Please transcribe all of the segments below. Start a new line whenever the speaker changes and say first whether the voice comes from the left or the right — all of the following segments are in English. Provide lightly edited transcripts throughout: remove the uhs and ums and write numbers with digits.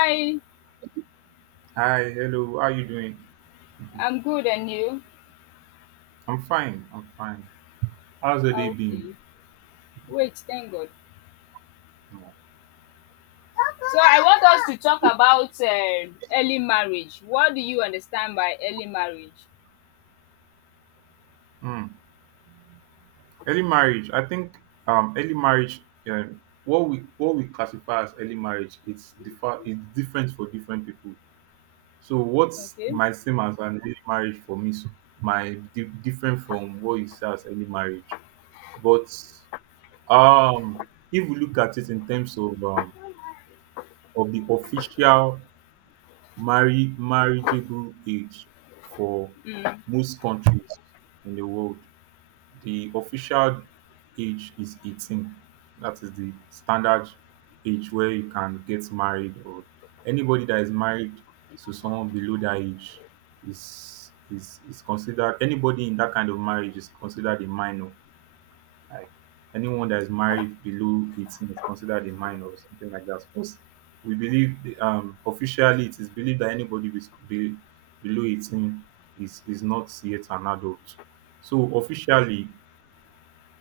left: Hi,
right: Hi, hello. How you doing? Mhm.
left: I'm good and you?
right: I'm fine. I'm fine. How's the day been?
left: Okay. Wait, thank God. So I want us to talk about early marriage. What do you understand by early marriage?
right: Mm. Early marriage. I think early marriage. Uh, what we classify as early marriage, It's different for different people. So what's
left: Okay.
right: my same as an early marriage for me? So different from what you say as early marriage. But if we look at it in terms of the official marry marriageable age for
left: Mm.
right: most countries in the world. The official age is 18. That is the standard age where you can get married, or anybody that is married to someone below that age is considered, anybody in that kind of marriage is considered a minor. Like anyone that is married below 18 is considered a minor or something like that. Because we believe um, officially it is believed that anybody be, below 18 is not yet an adult. So officially,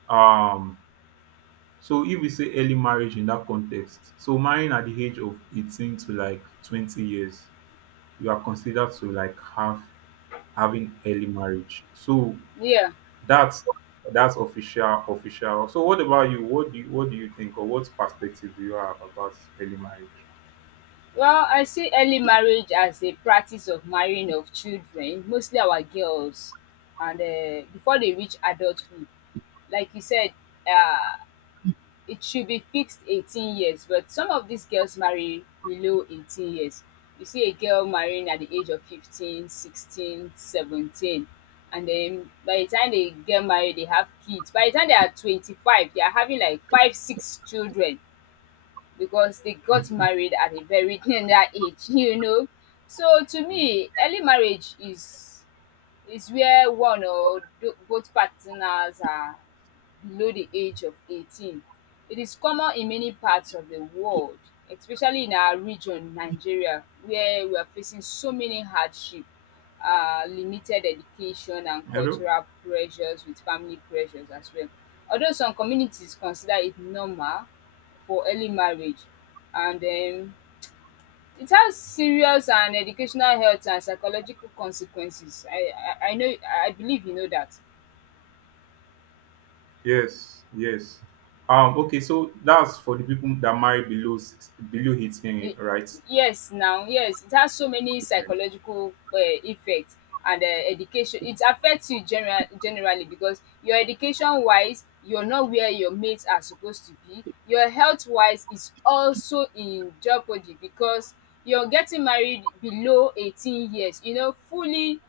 right: um so if we say early marriage in that context, so marrying at the age of 18 to like 20 years, you are considered to like have having early marriage. So
left: Yeah.
right: that's that's official, official. So what about you? What do you what do you think, or what perspective do you have about early marriage?
left: Well, I see early marriage as a practice of marrying of children, mostly our girls, and before they reach adulthood. Like you said, uh, it should be fixed 18 years, but some of these girls marry below 18 years. You see a girl marrying at the age of 15, 16, 17, and then by the time they get married, they have kids. By the time they are 25, they are having like five, six children because they got married at a very tender age. So to
right: Mm.
left: me, early marriage is where one or both partners are below the age of 18. It is common in many parts of the world, especially in our region, Nigeria, where we are facing so many hardship, limited education and
right: Hello?
left: cultural pressures with family pressures as well. Although some communities consider it normal for early marriage and it has serious and educational health and psychological consequences. I know I believe you know that.
right: Yes, yes. Okay, so that's for the people that marry below below 18,
left: Y-
right: right?
left: yes, now, yes, it has so many psychological effects and education, it affects you generally, because your education wise, you're not where your mates are supposed to be. Your health wise is also in jeopardy because you're getting married below 18 years, you know. Fully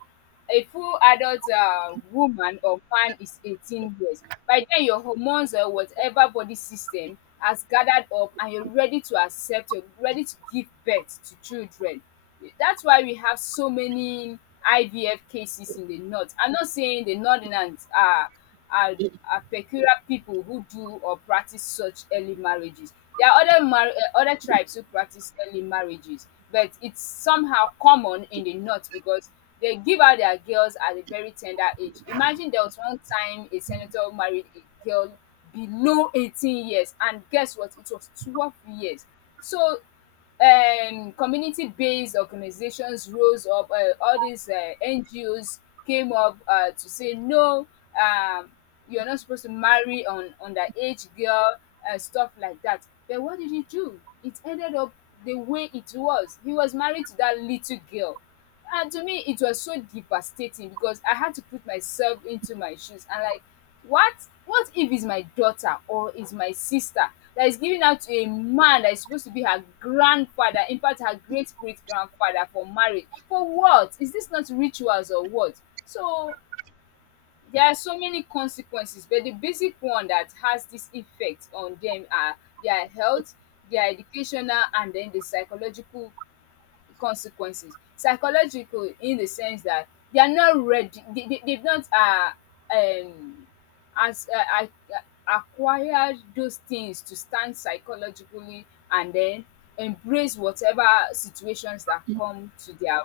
left: a full adult woman or man is 18 years. By then, your hormones or whatever body system has gathered up and you're ready to accept, you're ready to give birth to children. That's why we have so many IVF cases in the north. I'm not saying the northerners are are are peculiar people who do or practice such early marriages. There are other other tribes who practice early marriages, but it's somehow common in the north because they give out their girls at a very tender age. Imagine there was one time a senator married a girl below 18 years, and guess what? It was 12 years. So and community-based organizations rose up, um, all these, um, NGOs came up, um, to say no, um, you're not supposed to marry on underage girl and stuff like that. But what did he do? It ended up the way it was. He was married to that little girl. And to me, it was so devastating because I had to put myself into my shoes and like, what? What if it's my daughter or it's my sister that is giving out to a man that is supposed to be her grandfather, in fact, her great great grandfather for marriage? For what? Is this not rituals or what? So there are so many consequences, but the basic one that has this effect on them are their health, their educational, and then the psychological consequences. Psychological in the sense that they are not ready. They've not um, as uh, I, acquired those things to stand psychologically and then embrace whatever situations that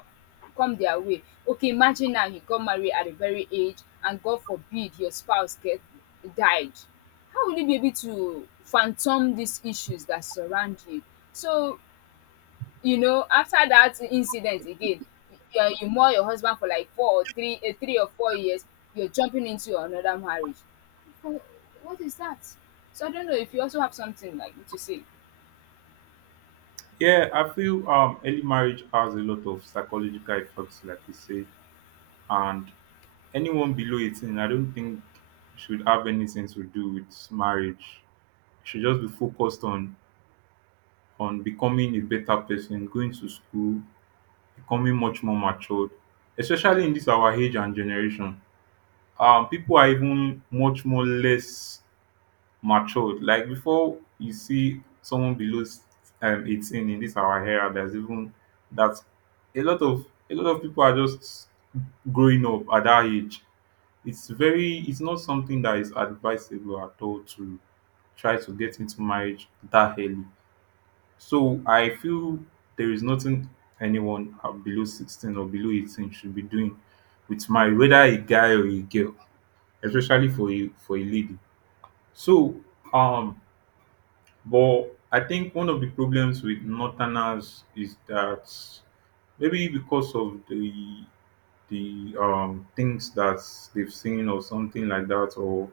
left: come their way. Okay, imagine now you got married at a very age and God forbid your spouse get died. How will you be able to phantom these issues that surround you? So you know, after that incident again, you mourn your husband for like 3 or 4 years. You're jumping into another marriage. Wh- What is that? So I don't know if you also have something like to say.
right: Yeah, I feel early marriage has a lot of psychological effects, like you say, and anyone below 18, I don't think should have anything to do with marriage. Should just be focused on becoming a better person, going to school, becoming much more matured, especially in this our age and generation. People are even much more less matured. Like before, you see someone below 18 in this our era, there's even that a lot of people are just growing up at that age. It's not something that is advisable at all to try to get into marriage that early. So I feel there is nothing anyone below 16 or below 18 should be doing with marriage, whether a guy or a girl, especially for a lady. So um but I think one of the problems with northerners is that maybe because of the things that they've seen or something like that, or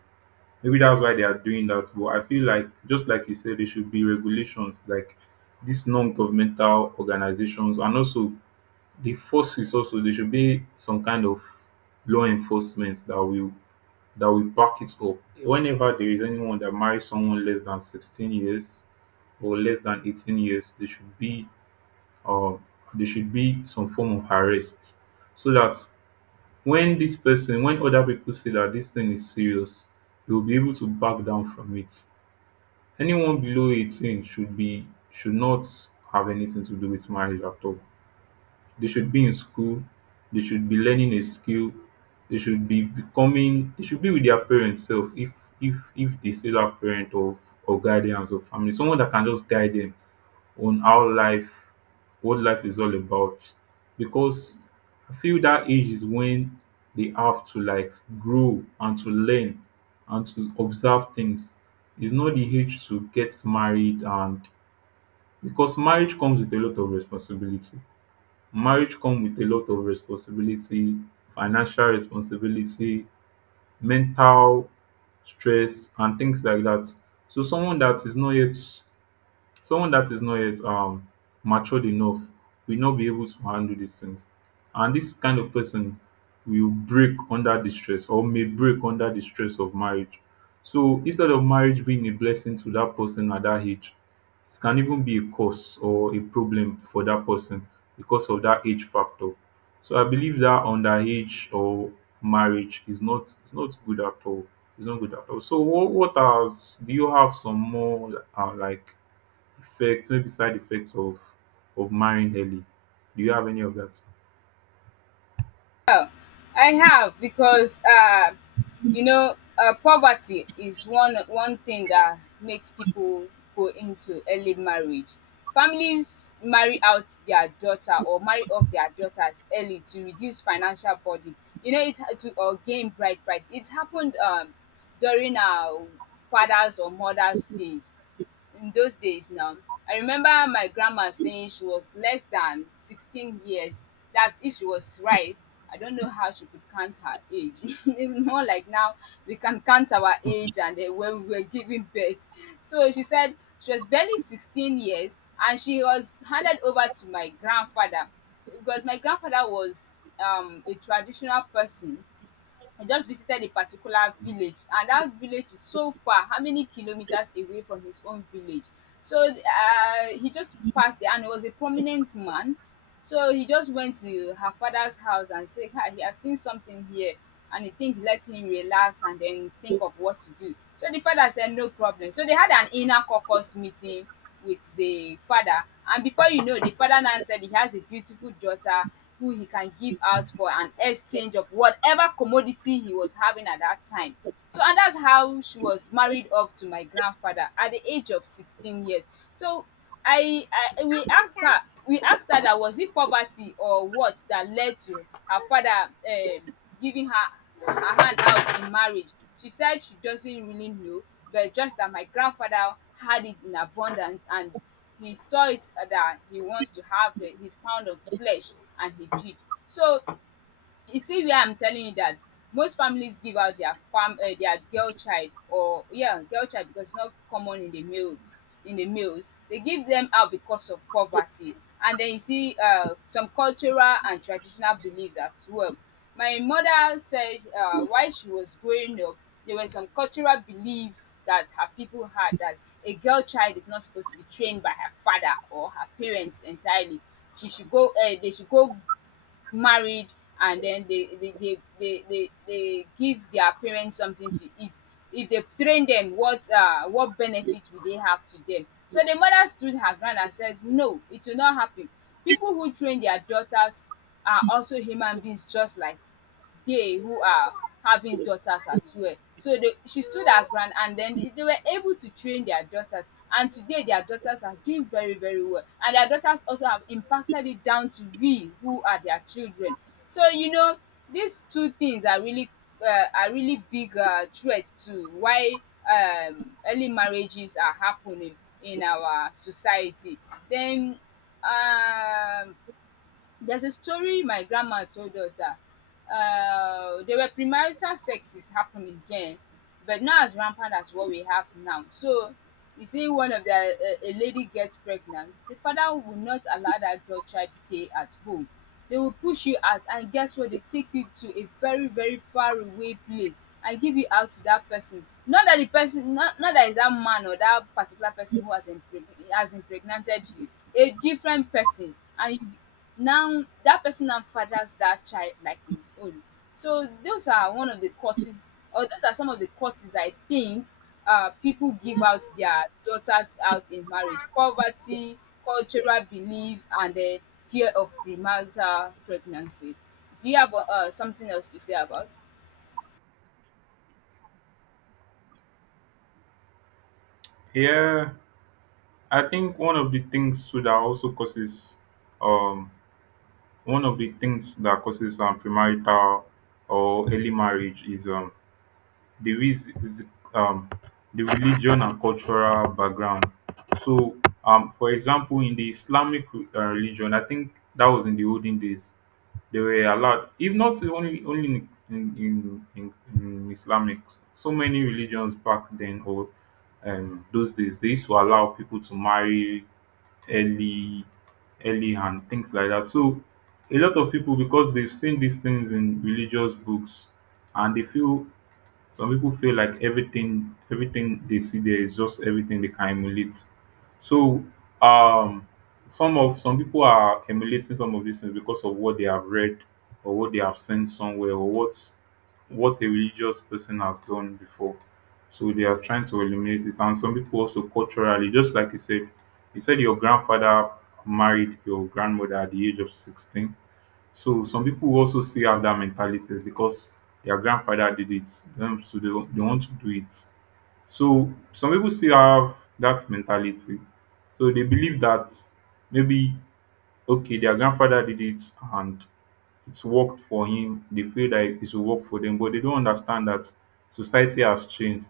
right: maybe that's why they are doing that. But I feel like, just like you said, there should be regulations like these non-governmental organizations, and also the forces. Also, there should be some kind of law enforcement that will back it up. Whenever there is anyone that marries someone less than 16 years or less than 18 years, uh, there should be some form of arrest, so that when this person when other people see that this thing is serious, they will be able to back down from it. Anyone below 18 should be, should not have anything to do with marriage at all. They should be in school, they should be learning a skill, they should be becoming, they should be with their parents self, if if they still have parent, or guardians or family, someone that can just guide them on how life, what life is all about, because I feel that age is when they have to like grow and to learn and to observe things. It's not the age to get married, and because marriage comes with a lot of responsibility. Marriage comes with a lot of responsibility, financial responsibility, mental stress, and things like that. So someone that is not yet matured enough will not be able to handle these things, and this kind of person will break under the stress, or may break under the stress of marriage. So instead of marriage being a blessing to that person at that age, it can even be a cause or a problem for that person because of that age factor. So I believe that underage or marriage is not, it's not good at all, it's not good at all. So what are, do you have some more like effects, maybe side effects, of marrying early? Do you have any of that?
left: I have because poverty is one thing that makes people go into early marriage. Families marry out their daughter or marry off their daughters early to reduce financial burden. You know it to or gain bride price. It happened during our fathers or mothers days in those days now. I remember my grandma saying she was less than 16 years. That if she was right, I don't know how she could count her age. Even more like now, we can count our age and when we were giving birth. So she said she was barely 16 years and she was handed over to my grandfather because my grandfather was a traditional person. I just visited a particular village and that village is so far, how many kilometers away from his own village. So he just passed there and he was a prominent man. So he just went to her father's house and said, "Hi, he has seen something here and he think let him relax and then think of what to do." So the father said no problem. So they had an inner caucus meeting with the father, and before you know, the father now said he has a beautiful daughter who he can give out for an exchange of whatever commodity he was having at that time. So and that's how she was married off to my grandfather at the age of 16 years. So i I we asked her that was it poverty or what that led to her father, um, giving her her hand out in marriage. She said she doesn't really know, but just that my grandfather had it in abundance and he saw it that he wants to have eh, his pound of flesh and he did. So you see where I'm telling you that most families give out their their girl child or yeah, girl child because it's not common in the males. They give them out because of poverty. And then you see some cultural and traditional beliefs as well. My mother said while she was growing up, there were some cultural beliefs that her people had that a girl child is not supposed to be trained by her father or her parents entirely. She should go married and then they give their parents something to eat. If they train them, what benefit will they have to them? So the mother stood her ground and said no, it will not happen. People who train their daughters are also human beings just like they who are having daughters as well. So they she stood her ground and then they were able to train their daughters, and today their daughters are doing very very well and their daughters also have impacted it down to we who are their children. So you know these two things are really big threat to why early marriages are happening in our society. Then um there's a story my grandma told us that there were premarital sexes happening then, but not as rampant as what we have now. So, you see, one of the a lady gets pregnant, the father will not allow that girl child stay at home. They will push you out, and guess what? They take you to a very very far away place and give you out to that person. Not that the person, not that is that man or that particular person who has impregnated you, a different person, and you now, that person now fathers that child like his own. So those are one of the causes or those are some of the causes I think people give out their daughters out in marriage. Poverty, cultural beliefs, and the fear of premarital pregnancy. Do you have something else to say about?
right: Yeah, I think one of the things too that also causes um one of the things that causes premarital or early marriage is is the, um, the religion and cultural background. So, for example, in the Islamic religion, I think that was in the olden days. They were allowed, if not only, only in, Islamic, so many religions back then, or those days they used to allow people to marry early early and things like that. So a lot of people, because they've seen these things in religious books and they feel, some people feel like everything they see there is just everything they can emulate. So um some people are emulating some of these things because of what they have read or what they have seen somewhere, or what a religious person has done before. So they are trying to eliminate it. And some people also, culturally, just like you said your grandfather married your grandmother at the age of 16. So some people also still have that mentality because their grandfather did it, so they want to do it. So some people still have that mentality. So they believe that maybe, okay, their grandfather did it and it's worked for him. They feel like it will work for them, but they don't understand that society has changed.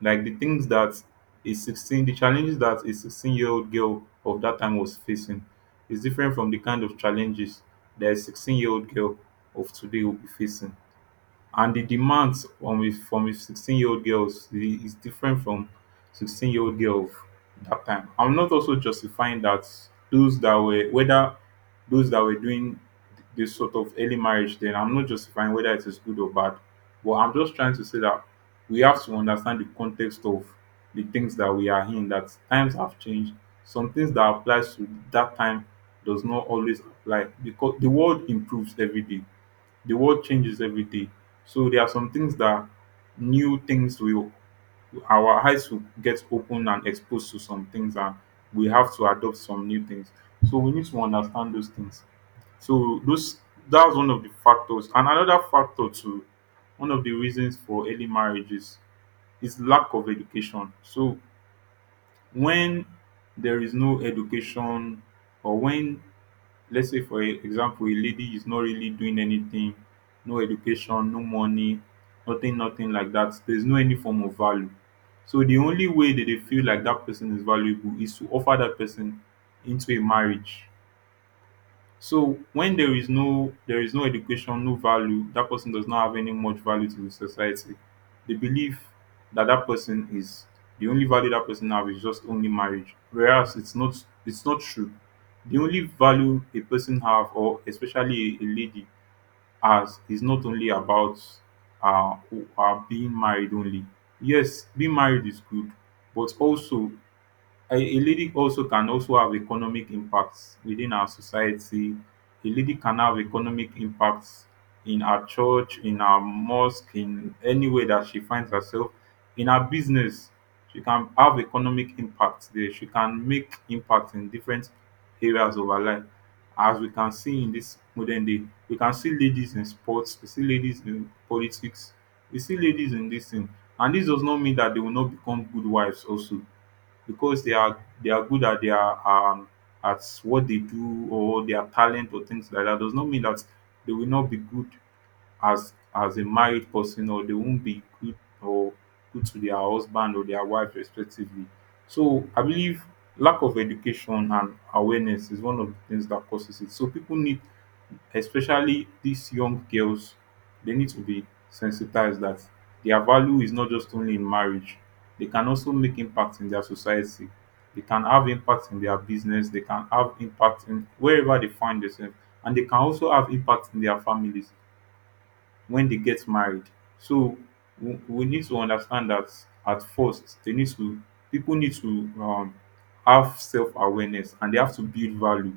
right: Like the things that the challenges that a 16-year-old girl of that time was facing is different from the kind of challenges that a 16-year-old girl of today will be facing, and the demands from a 16-year-old girl is different from 16-year-old girl of that time. I'm not also justifying that those that were whether those that were doing this sort of early marriage then, I'm not justifying whether it is good or bad, but I'm just trying to say that we have to understand the context of the things that we are in, that times have changed. Some things that applies to that time does not always apply, because the world improves every day, the world changes every day. So there are some things that, new things will, our eyes will get open and exposed to some things, and we have to adopt some new things. So we need to understand those things. So those that's one of the factors. And another factor too, one of the reasons for early marriages is lack of education. So when there is no education, or when, let's say, for example, a lady is not really doing anything, no education, no money, nothing like that, there's no any form of value. So the only way that they feel like that person is valuable is to offer that person into a marriage. So when there is no education, no value, that person does not have any much value to the society. They believe that that person is, the only value that person have is just only marriage, whereas it's not, it's not true. The only value a person have, or especially a lady has, is not only about uh, being married only. Yes, being married is good, but also a lady also can also have economic impacts within our society. A lady can have economic impacts in her church, in her mosque, in any way that she finds herself, in her business. She can have economic impacts there. She can make impact in different areas of her life. As we can see in this modern day, we can see ladies in sports, we see ladies in politics, we see ladies in this thing. And this does not mean that they will not become good wives also, because they are, they are good at their at what they do, or their talent, or things like that does not mean that they will not be good as a married person, or they won't be good, or good to their husband or their wife respectively. So I believe lack of education and awareness is one of the things that causes it. So people need, especially these young girls, they need to be sensitized that their value is not just only in marriage. They can also make impact in their society. They can have impact in their business. They can have impact in wherever they find themselves, and they can also have impact in their families when they get married. So we need to understand that at first they need to people need to have self-awareness and they have to build value.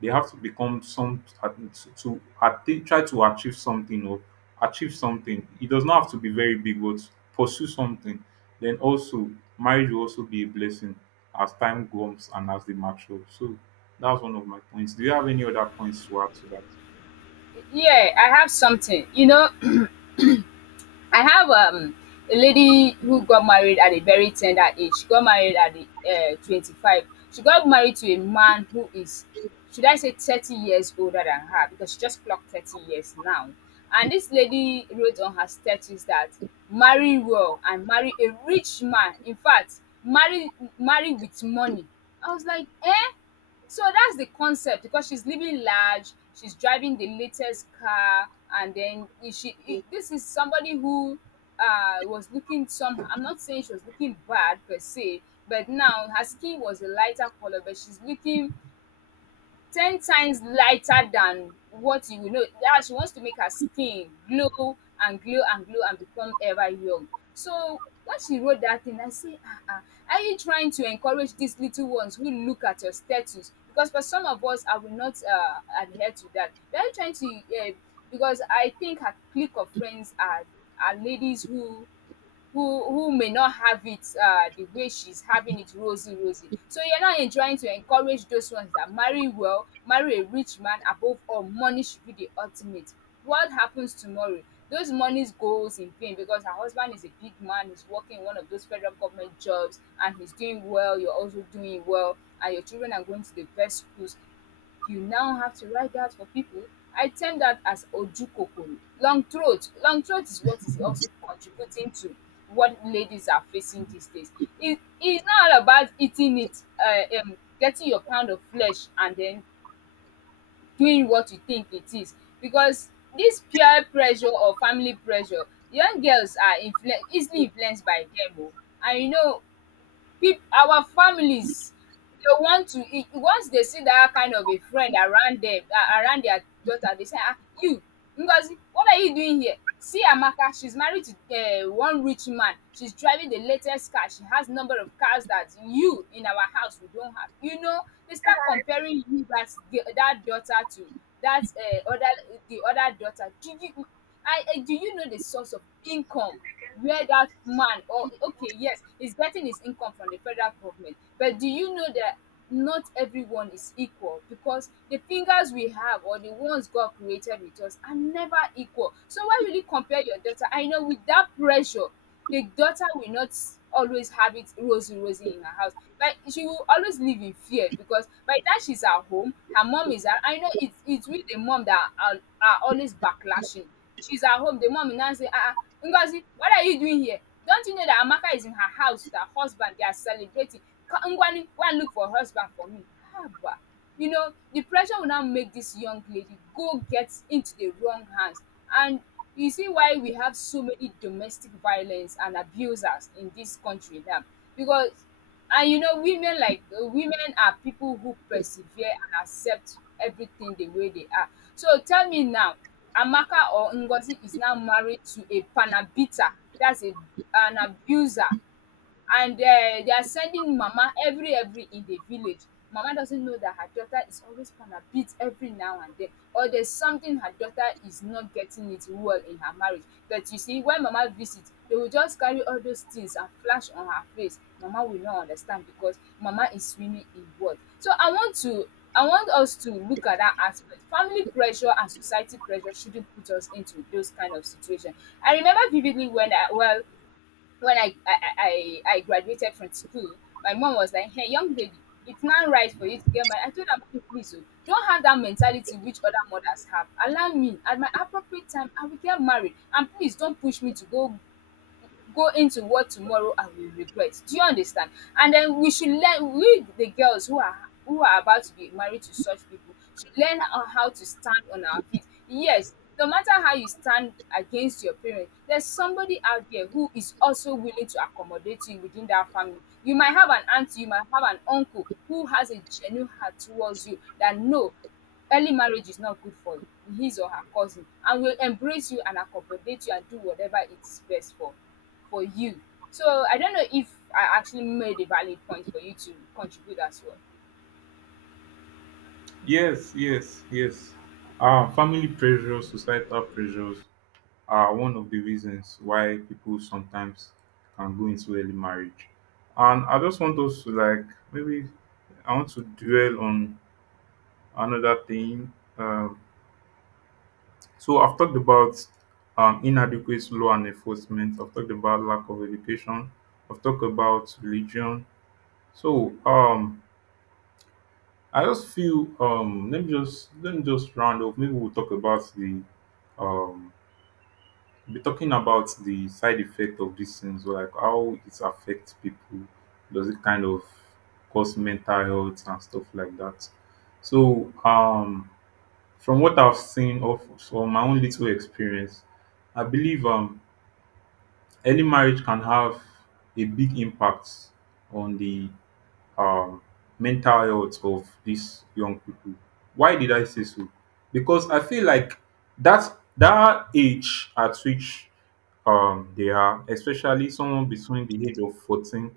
right: They have to become some to attain, try to achieve something. It does not have to be very big, but pursue something. Then also marriage will also be a blessing as time goes and as they mature. So that's one of my points. Do you have any other points to add to that?
left: Yeah, I have something. You know, I have a lady who got married at a very tender age. She got married at the 25. She got married to a man who is, should I say, 30 years older than her because she just clocked 30 years now. And this lady wrote on her status that marry well and marry a rich man. In fact, marry with money. I was like, eh? So that's the concept because she's living large, she's driving the latest car, and then this is somebody who was looking some, I'm not saying she was looking bad per se, but now her skin was a lighter color, but she's looking 10 times lighter than what you know. Yeah, she wants to make her skin glow and glow and glow and become ever young. So when she wrote that thing, I say, ah, ah, are you trying to encourage these little ones who look at your status? Because for some of us, I will not adhere to that. Are you trying to, because I think her clique of friends are ladies who may not have it the way she's having it rosy rosy. So you're now in trying to encourage those ones that marry well, marry a rich man. Above all, money should be the ultimate. What happens tomorrow? Those monies goes in vain because her husband is a big man, he's working in one of those federal government jobs and he's doing well, you're also doing well, and your children are going to the best schools. You now have to write that for people. I term that as ojukokoro. Long throat. Long throat is what is also contributing to what ladies are facing these days. It is not all about eating it, getting your pound of flesh and then doing what you think it is. Because this peer pressure or family pressure, young girls are easily influenced by them. Oh. And you know, peop our families, they want to e once they see that kind of a friend around them, a around their daughter, they say, "Ah, you Ngozi, what are you doing here? See Amaka, she's married to one rich man, she's driving the latest car, she has number of cars that you in our house we don't have, you know." They start comparing you, that that daughter to that other the other daughter. Do you, I do you know the source of income? Where that man, or okay, yes, he's getting his income from the federal government, but do you know that not everyone is equal? Because the fingers we have or the ones God created with us are never equal. So why will you compare your daughter? I know with that pressure, the daughter will not always have it rosy rosy in her house. Like, she will always live in fear, because by the time she's at home, her mom is at, I know it's with the mom that are always backlashing. She's at home, the mom will now say, "Ah, ah, Ngozi, what are you doing here? Don't you know that Amaka is in her house with her husband, they are celebrating? Ngwanu, go and look for a husband for me. Haba." You know, the pressure will now make this young lady go get into the wrong hands, and you see why we have so many domestic violence and abusers in this country now. Because, and you know, women like women are people who persevere and accept everything the way they are. So tell me now, Amaka or Ngozi is now married to a panabita. That's a an abuser, and they are sending mama every in the village. Mama doesn't know that her daughter is always gonna beat every now and then, or there's something her daughter is not getting it well in her marriage. But you see, when mama visit, they will just carry all those things and flash on her face. Mama will not understand because mama is swimming in blood. So I want to, I want us to look at that aspect. Family pressure and society pressure shouldn't put us into those kind of situation. I remember vividly when I, well, when I graduated from school, my mom was like, "Hey, young lady, it's not right for you to get married." I told her, "Mom, please, oh, don't have that mentality which other mothers have. Allow me. At my appropriate time, I will get married, and please don't push me to go into what tomorrow I will regret. Do you understand? And then we should learn, we the girls who are about to be married to such people should learn on how to stand on our feet. Yes, no matter how you stand against your parents, there's somebody out there who is also willing to accommodate you within that family. You might have an aunt, you might have an uncle who has a genuine heart towards you, that no, early marriage is not good for his or her cousin, and will embrace you and accommodate you and do whatever it is best for you. So I don't know if I actually made a valid point for you to contribute as well.
right: Yes, yes, yes. Family pressures, societal pressures are one of the reasons why people sometimes can go into early marriage. And I just want us to, like, maybe I want to dwell on another thing. So I've talked about inadequate law and enforcement. I've talked about lack of education. I've talked about religion. So I just feel let me just round up. Maybe we'll talk about the um be talking about the side effect of these things, like how it affects people. Does it kind of cause mental health and stuff like that? So from what I've seen of from my own little experience, I believe early marriage can have a big impact on the um, mental health of these young people. Why did I say so? Because I feel like that age at which they are, especially someone between the age of 14,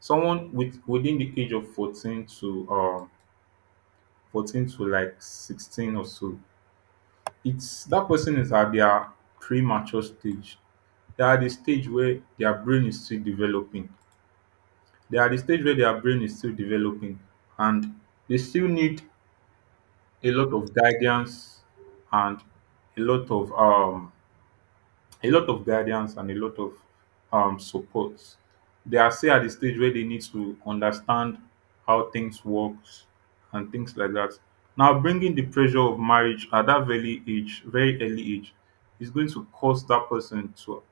right: someone within the age of 14 to 14 to like 16 or so. It's that person is at their premature stage. They are at the stage where their brain is still developing. They are at the stage where their brain is still developing, and they still need a lot of guidance and a lot of um a lot of guidance and a lot of support. They are still at the stage where they need to understand how things works and things like that. Now bringing the pressure of marriage at that very age, very early age, is going to cause that person to,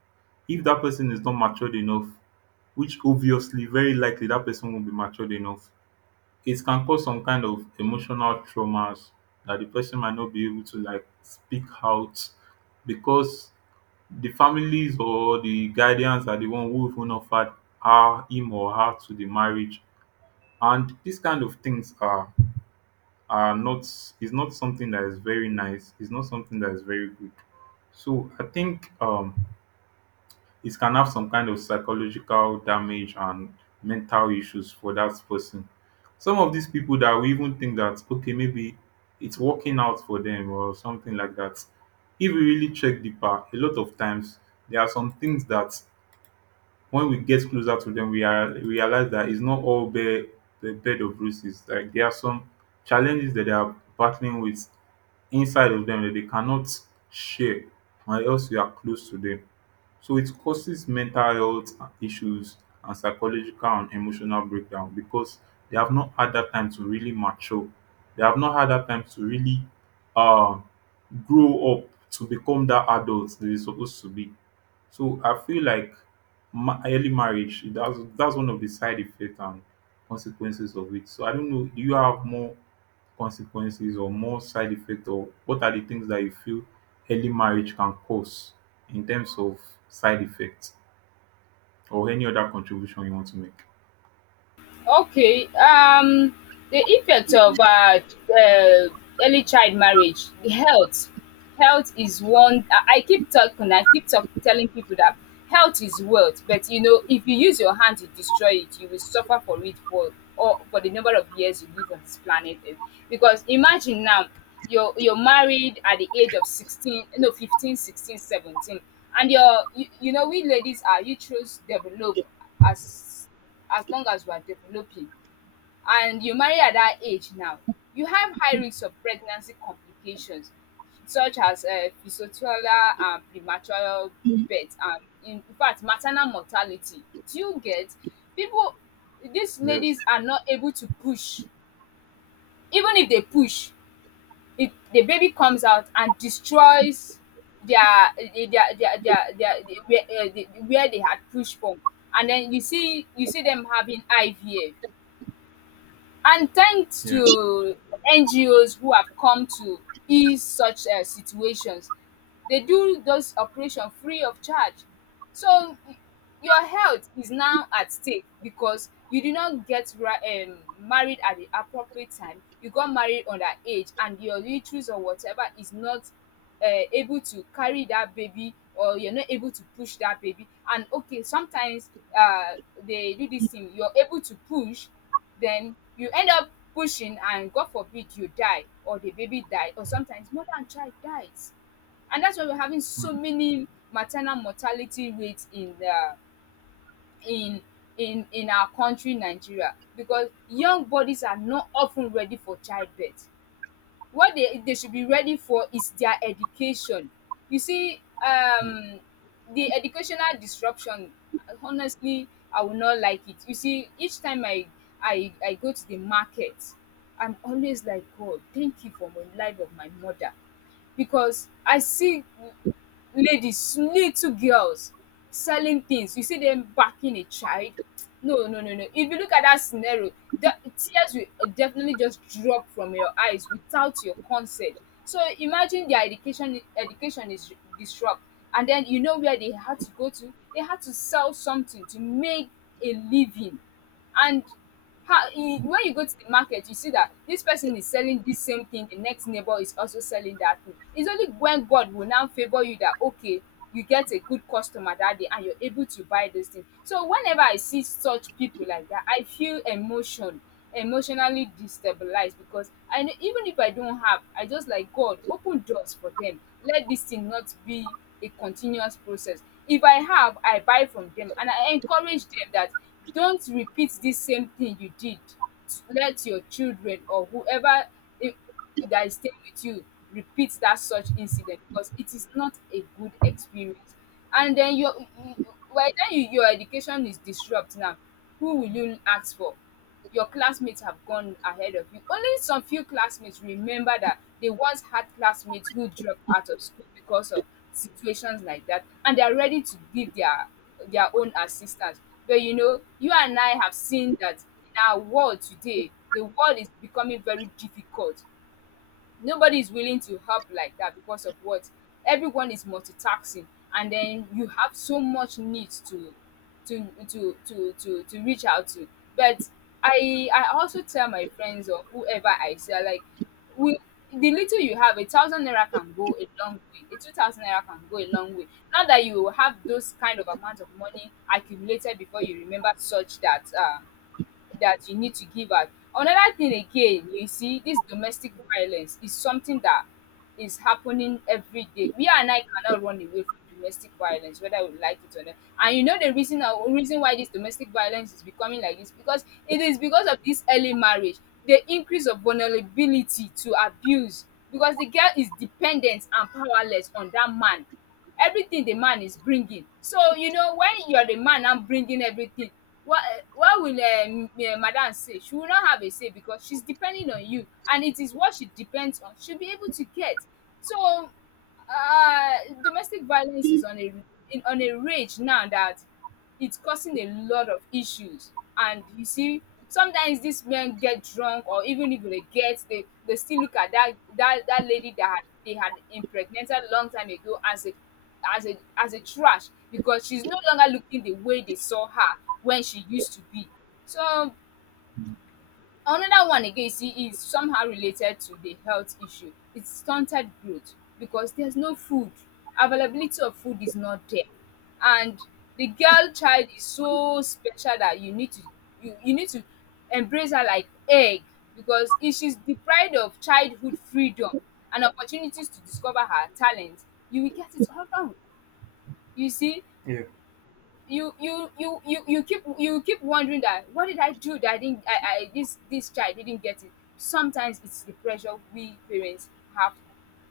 right: if that person is not matured enough, which obviously very likely that person won't be matured enough, it can cause some kind of emotional traumas that the person might not be able to, like, speak out because the families or the guardians are the one who even offered her him or her to the marriage, and these kind of things are not is not something that is very nice, it's not something that is very good. So I think it can have some kind of psychological damage and mental issues for that person. Some of these people that we even think that, okay, maybe it's working out for them or something like that. If we really check deeper, a lot of times there are some things that when we get closer to them, we are realize that it's not all bare the bed of bruises. Like, there are some challenges that they are battling with inside of them that they cannot share or else we are close to them. So it causes mental health issues and psychological and emotional breakdown because they have not had that time to really mature. They have not had that time to really um grow up to become that adult they're supposed to be. So I feel like early marriage, that's one of the side effects and consequences of it. So I don't know. Do you have more consequences or more side effects, or what are the things that you feel early marriage can cause in terms of side effects or any other contribution you want to make?
left: Okay, the effect of uh, early child marriage, the health, health is one. I keep talking, I keep telling people that health is wealth. But you know, if you use your hand to destroy it, you will suffer for it for, or for the number of years you live on this planet. Earth. Because imagine now, you're married at the age of 16, no, 15, 16, 17, and you know we ladies are uterus develop, as as long as you are developing, and you marry at that age now, you have high risks of pregnancy complications, such as physiotiolar and premature birth, and in fact maternal mortality. Do you get? People, these
right: Yes.
left: ladies are not able to push. Even if they push, if the baby comes out and destroys their where they had pushed from, and then you see, you see them having IVF. And thanks
right: Yeah.
left: to NGOs who have come to ease such situations, they do those operation free of charge. So y- your health is now at stake because you did not get married at the appropriate time. You got married underage, and your uterus or whatever is not able to carry that baby, or you're not able to push that baby. And okay, sometimes uh they do this thing, you're able to push, then you end up pushing, and God forbid, you die, or the baby die, or sometimes mother and child dies. And that's why we're having so
right: Mm,
left: many maternal mortality rates in the in in our country Nigeria, because young bodies are not often ready for childbirth. What they should be ready for is their education. You see,
right: yeah.
left: the educational disruption. Honestly, I will not like it. You see, each time I go to the market, I'm always like, God, thank you for my life of my mother, because I see ladies, little girls selling things. You see them backing a child. No, no, no, no. If you look at that scenario, the tears will definitely just drop from your eyes without your consent. So imagine, their education education is disrupted, and then you know where they had to go to. They had to sell something to make a living. And how e when you go to the market, you see that this person is selling this same thing, the next neighbor is also selling that thing. It's only when God will now favor you that okay, you get a good customer that day and you're able to buy this thing. So whenever I see such people like that, I feel emotionally destabilized, because I know, even if I don't have, I just like, God, open doors for them. Let this thing not be a continuous process. If I have, I buy from them, and I encourage them that don't repeat this same thing you did. Let your children or whoever i- that is staying with you repeat that such incident, because it is not a good experience. And then your, by then you, your education is disrupt now, who will you ask for? Your classmates have gone ahead of you. Only some few classmates remember that they once had classmates who dropped out of school because of situations like that, and they are ready to give their own assistance. But you know, you and I have seen that in our world today, the world is becoming very difficult. Nobody is willing to help like that because of what, everyone is multitasking, and then you have so much needs to reach out to. But I also tell my friends or whoever I see, I'm like, we, the little you have, a 1,000 naira can go a long way, a 2,000 naira can go a long way, not that you will have those kind of amount of money accumulated before you remember such, that that you need to give out. Another thing again, you see, this domestic violence is something that is happening every day. We and I cannot run away from domestic violence, whether we like it or not. And you know the reason, reason why this domestic violence is becoming like this, because it is because of this early marriage, the increase of vulnerability to abuse, because the girl is dependent and powerless on that man, everything the man is bringing. So you know, when you're the man now bringing everything, what what will madam say? She will not have a say because she's depending on you, and it is what she depends on she'll be able to get. So uh domestic violence is on a, in, on a rage now that it's causing a lot of issues. And you see, sometimes these men get drunk, or even if they get, they still look at that that that lady that had, they had impregnated a long time ago as a as a trash, because she's no longer looking the way they saw her when she used to be. So
right: Mm.
left: another one again, you see, is somehow related to the health issue. It's stunted growth because there's no food. Availability of food is not there. And the girl child is so special that you need to, you need to embrace her like egg, because if she's deprived of childhood freedom and opportunities to discover her talent, you will get it all wrong. You see,
right: Yeah.
left: you keep, you keep wondering that what did I do, that I didn't, I this this child didn't get it. Sometimes it's the pressure we parents have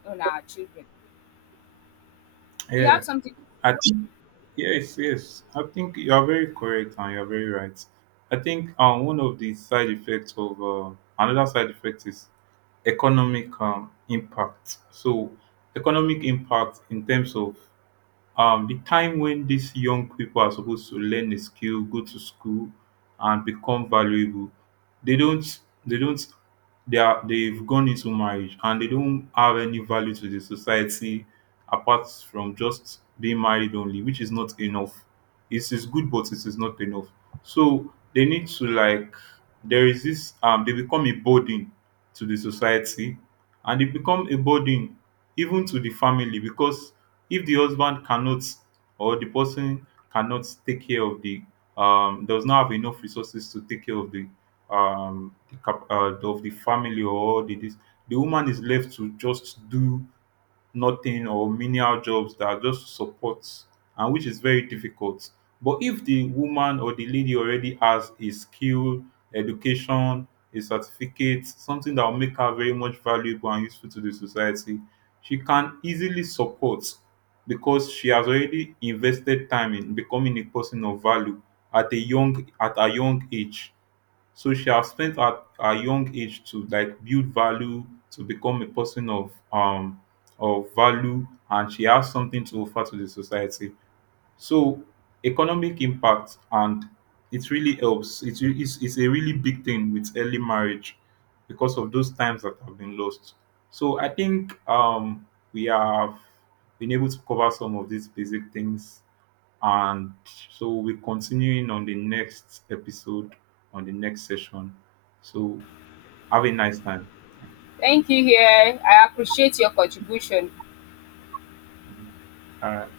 left: on our children. You
right: Yeah.
left: have something to
right: I
left: say?
right: think yes, yes. I think you are very correct and you are very right. I think one of the side effects of another side effect is economic impact. So economic impact in terms of the time when these young people are supposed to learn a skill, go to school, and become valuable, they don't. They don't. They are. They've gone into marriage and they don't have any value to the society apart from just being married only, which is not enough. It is good, but it is not enough. So they need to, like, there is this. They become a burden to the society, and e become a burden even to the family because if the husband cannot, or the person cannot take care of the does not have enough resources to take care of the of the family or the this the woman is left to just do nothing or menial jobs that are just support, and which is very difficult. But if the woman or the lady already has a skill, education, a certificate, something that will make her very much valuable and useful to the society, she can easily support because she has already invested time in becoming a person of value at a young age. So she has spent her young age to, like, build value, to become a person of value, and she has something to offer to the society. So economic impact, and it really helps. It's a really big thing with early marriage because of those times that have been lost. So I think we have been able to cover some of these basic things, and so we'll be continuing on the next episode, on the next session. So have a nice time.
left: Thank you here. I appreciate your contribution.
right: All right.